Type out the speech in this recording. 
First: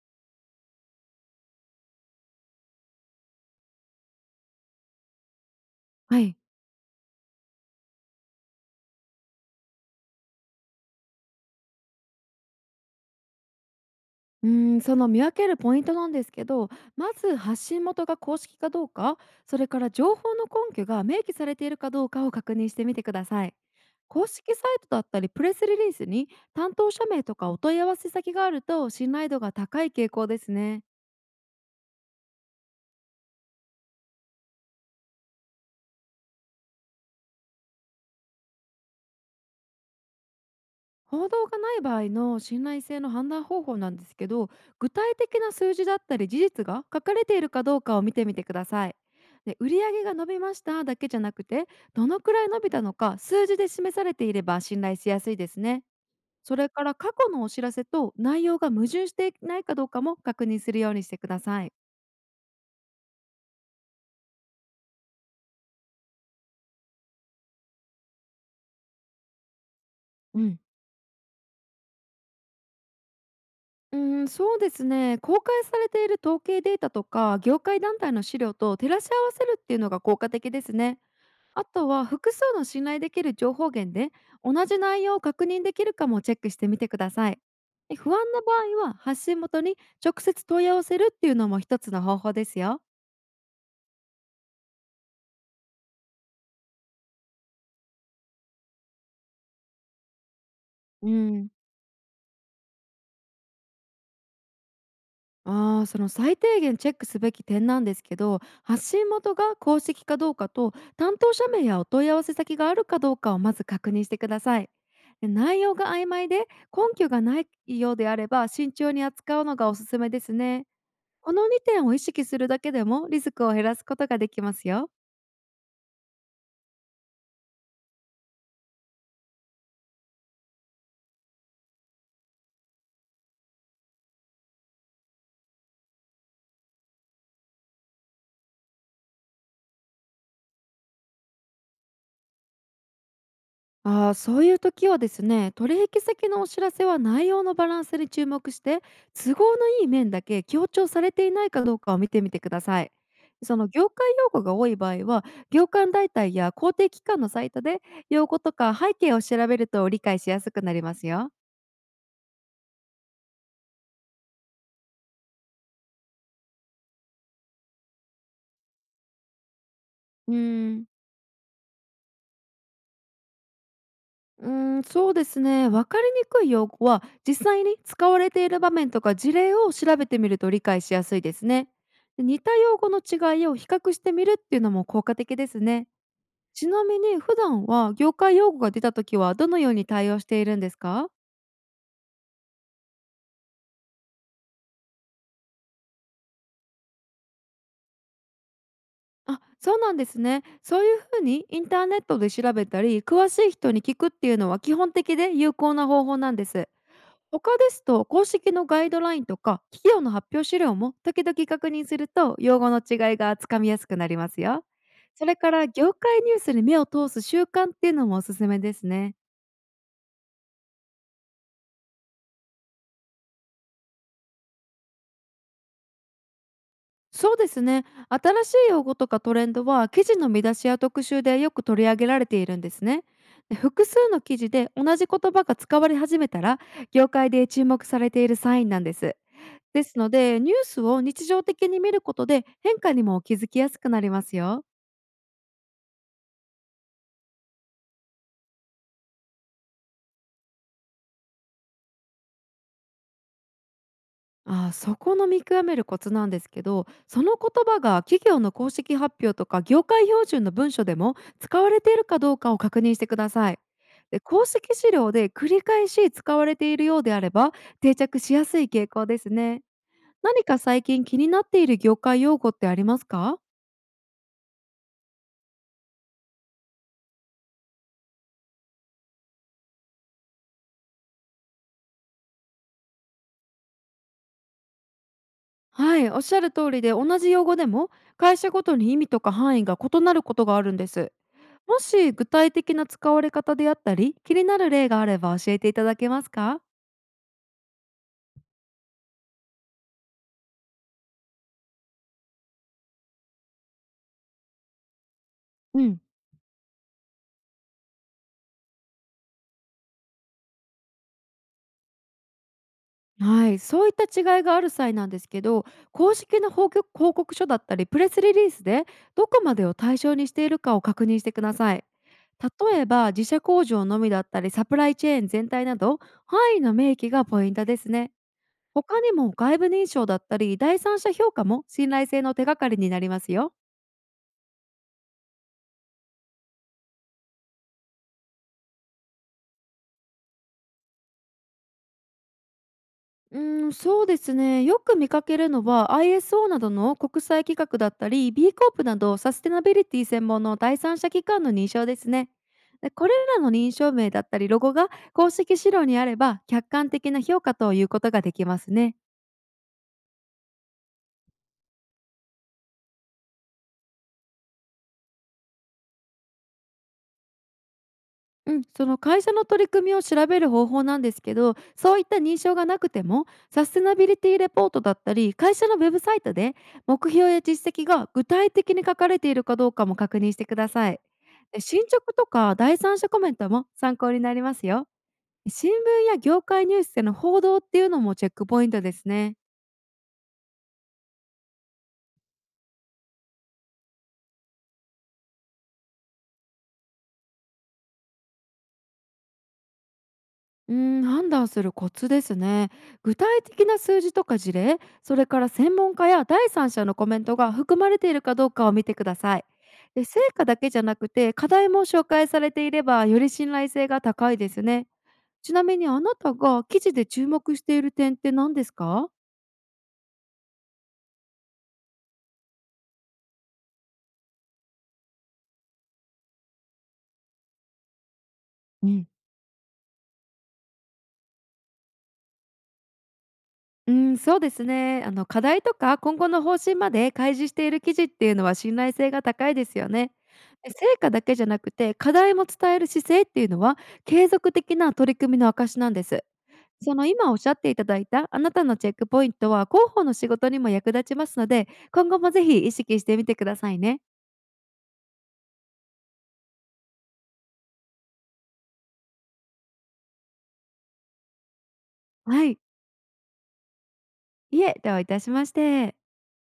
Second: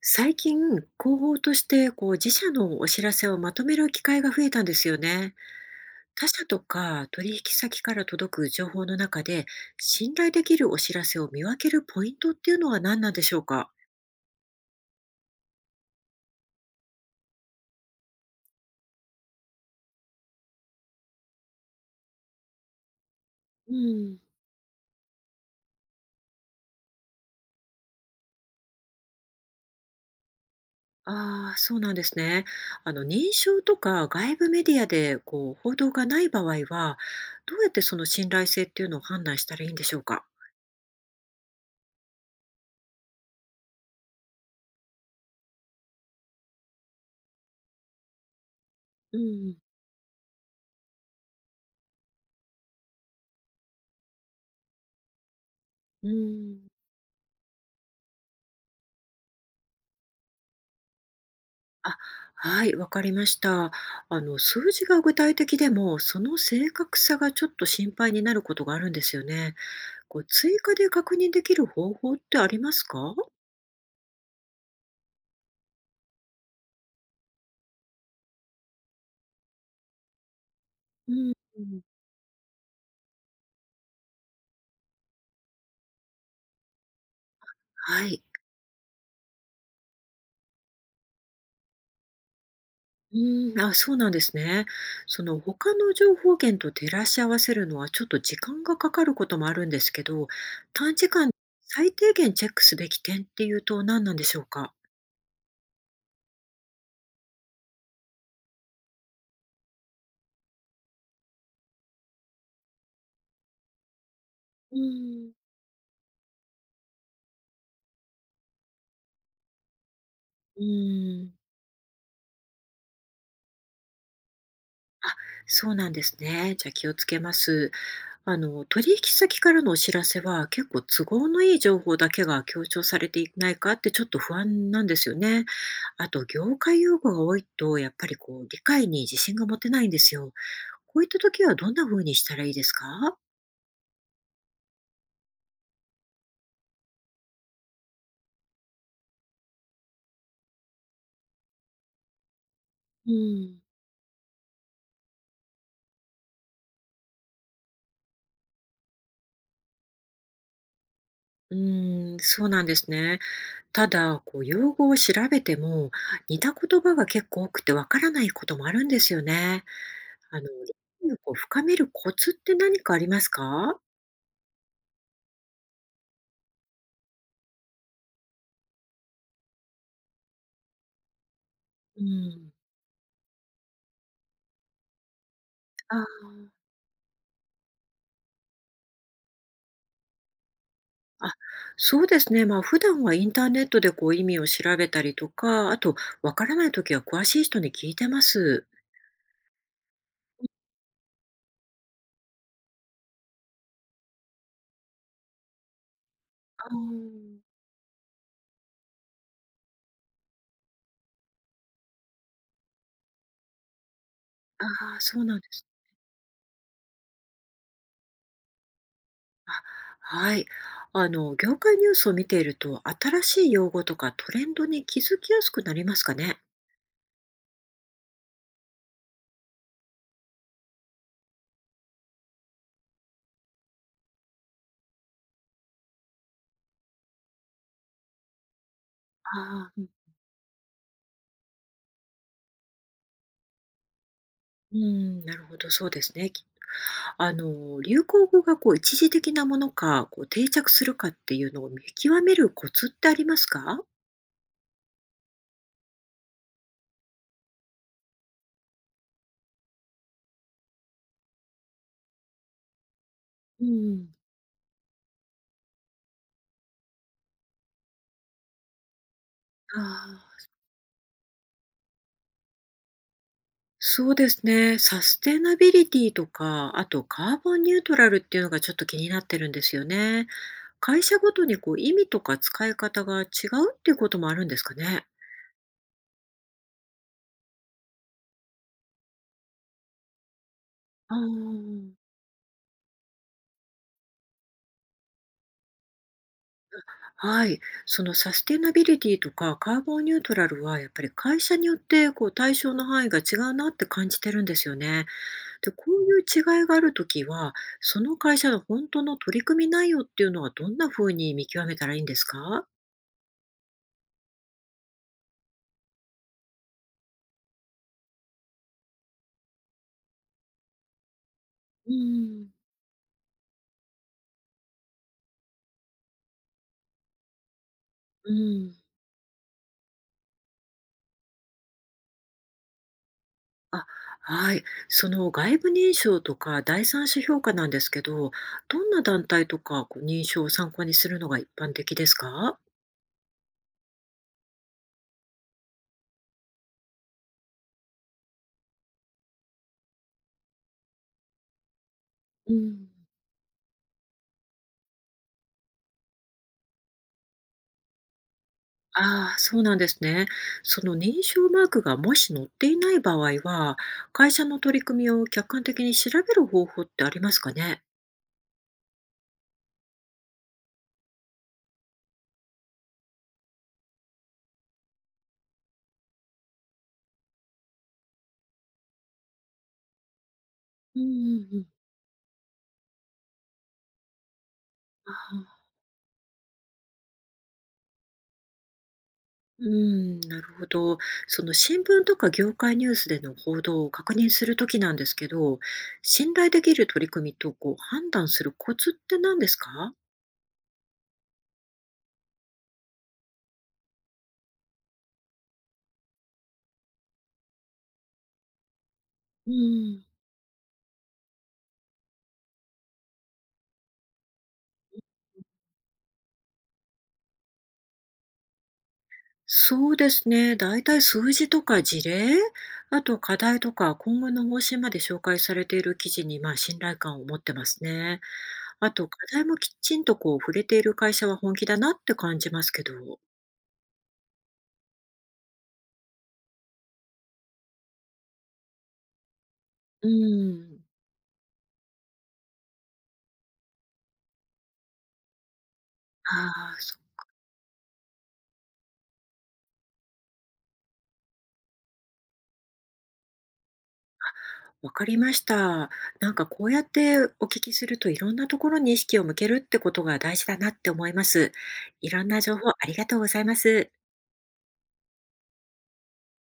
最近、広報として自社のお知らせをまとめる機会が増えたんですよね。は他い。社とか取引先から届く情報の中で、信頼できるお知らせを見分けるポイントっていうのは何なんでしょうか？その見分けるポイントなんですけど、まず発信元が公式かどうか、それから情報の根拠が明記されているかどうかを確認してみてください。うん。公式サイトだったりプレスリリースに担当者名とかお問い合わせ先があると信頼度が高い傾向ですね。ああ、そうなんですね。認証とか外部メディアで報道がない場合は、どうやってその信頼性っていうのを判断したらいいんでしょうか？報道がない場合の信頼性の判断方法なんですけど、具体的な数字だったり事実が書かれているかどうかを見てみてください。うで、ん。売上が伸びましただけじゃなくて、どのくらい伸びたのか数字で示されていれば信頼しやすいですね。うそん。れから過去のお知らせと内容が矛盾していないかどうかも確認するようにしてください。あ、はい、わかりました。数字が具体的でも、その正確さがちょっと心配になることがあるんですよね。う追ん。加で確認できる方法ってありますか？そうですね。公開されている統計データとか業界団体の資料と照らし合わせるっていうのが効果的ですね。うん。あとは複数の信頼できる情報源で同じ内容を確認できるかもチェックしてみてください。で、は不安い。な場合は発信元に直接問い合わせるっていうのも一つの方法ですよ。うん、あ、そうなんですね。その他の情報源と照らし合わせるのはちょっと時間がかかることもあるんですけど、短時う間ん。最低限チェックすべき点っていうと何なんでしょうか？ああ、その最低限チェックすべき点なんですけど、発信元が公式かどうかと担当者名やお問い合わせ先があるかどうかをまず確認してください。うで、ん。内容が曖昧で根拠がないようであれば慎重に扱うのがおすすめですうね。ん。この2点を意識するだけでもリスクを減らすことができますよ。あ、そうなんですね。じゃあ気をつけます。取引先からのお知らせは結構都合のいい情報だけが強調されていないかってちょっと不安なんですよね。あと、業界用語が多いと、やっぱり理解に自信が持てないんですよ。こういった時はどんな風にしたらいいですか？ああ、そういう時はですね、取引先のお知らせは内容のバランスに注目して、都合のいい面だけ強調されていないかどうかを見てみてください。うそん。の業界用語が多い場合は、業界団体や公的機関のサイトで用語とか背景を調べると理解しやすくなりますよ。うーん、そうなんですね。ただ、用語を調べても、似た言葉が結構多くてわからないこともあるんですよね。うー理ん解を深めるコツって何かありますか？そうですね。わかりにくい用語は、実際に使われている場面とか事例を調べてみると理解しやすいですね。うで、似ん。た用語の違いを比較してみるっていうのも効果的ですね。あちなみに普段は業界用語が出た時はどのように対応しているんですか？あ、そうですね。まあ、普段はインターネットで意味を調べたりとか、あとわからないときは詳しい人に聞いてます。あ、そうなんですね。そういうふうにインターネットで調べたり、詳しい人に聞くっていうのは基本的で有効な方法なんであす。ー他ですと、公式のガイドラインとか企業の発表資料も時々確認すると、用語の違いがつかみやすくなりますあよ。ー、そうそなれんでかす。ら、業界ニュースに目を通す習慣っていうのもおすすめですね。あ、はい。業界ニュースを見ていると、新しい用語とかトレンドに気づきやすくなりますかね。そうですね。新しい用語とかトレンドは、記事の見出しや特集でよく取り上げられているんですね。で、複数の記事で同じ言葉が使われ始めたら、業界で注目されているサインなんです。ああ、うでんすので、ニュースを日常的に見ることで変化にも気づきやすくなりますよ。うん、なるほど、そうですね。流行語が一時的なものか、定着するかっていうのを見極めるコツってありますか？ああ、そこの見極めるコツなんですけど、その言葉が企業の公式発表とか業界標準の文書でも使われているかどうかを確認してください。うん。で、公式資料で繰り返し使われているようであれば定着しやすい傾向ですね。ああ、何か最近気になっている業界用語ってありますか？そうですね。サステナビリティとか、あとカーボンニュートラルっていうのがちょっと気になってるんですよね。会社ごとに意味とか使い方が違うっていうこともあるんですかね。はい、おっしゃる通りで、同じ用語でも会社ごとに意味とか範囲が異なることがあるんです。あもあ、し具体的な使われ方であったり気になる例があれば教えていただけますか？はい。そのサステナビリティとかカーボンニュートラルはやっぱり会社によって対象の範囲が違うなって感じてるんですよね。で、うこん、ういう違いがあるときは、その会社の本当の取り組み内容っていうのはどんな風に見極めたらいいんですか？はい、そういった違いがある際なんですけど、公式の報告書だったりプレスリリースで、どこまでを対象にしているかを確認してください。うん。例えば自社工場のみだったりサプライチェーン全体など、範囲の明記がポイントですね。うん。他にも外部認証だったり第三者評価も信頼性の手がかりになりますよ。あ、はい。その外部認証とか第三者評価なんですけど、どんな団体とか認証を参考にするのが一般的ですか？うん、そうですね。よく見かけるのは ISO などの国際規格だったり B コープなどサステナビリティ専門の第三者機関の認証ですね。うん。で、これらの認証名だったりロゴが公式資料にあれば客観的な評価ということができますね。ああ、そうなんですね。その認証マークがもし載っていない場合は、会社の取り組みを客観的に調べる方法ってありますかね？うん、その会社の取り組みを調べる方法なんですけど、そういった認証がなくてもサステナビリティレポートだったり会社のウェブサイトで目標や実績が具体的に書かれているかどうかも確認してくださうい。んうんうで、ん。進捗とか第三者コメントも参考になりますよ。新聞や業界ニュースでの報道っていうのもチェックポイントですね。うーん、なるほど。その新聞とか業界ニュースでの報道を確認するときなんですけど、信頼できる取り組みと判断するコツって何ですか？判断するコツですね。具体的な数字とか事例、それから専門家や第三者のコメントが含まれているかどうかを見てください。うん。で、成果だけじゃなくて課題も紹介されていればより信頼性が高いですね。ちなみにあなたが記事で注目している点って何ですか？そうですね。だいたい数字とか事例、あと課題とか今後の方針まで紹介されている記事にまあ信頼感を持ってますね。あと課題もきちんと触れている会社は本気だなって感じますけど。うん、そうですね。あの課題とか今後の方針まで開示している記事っていうのは信頼性が高いですようね。で、ん。成果だけじゃなくて課題も伝える姿勢っていうのは継続的な取り組みの証なんです。あそのあ、今おっしゃっていただいたあなたのチェックポイントは広報の仕事にも役立ちますので、今後もぜひ意識してみてくださいね。わかりました。なんかこうやってお聞きするといろんなところに意識を向けるってことが大事だなって思います。いろんなは情い。報ありがとうございます。いえ、どういたしまして。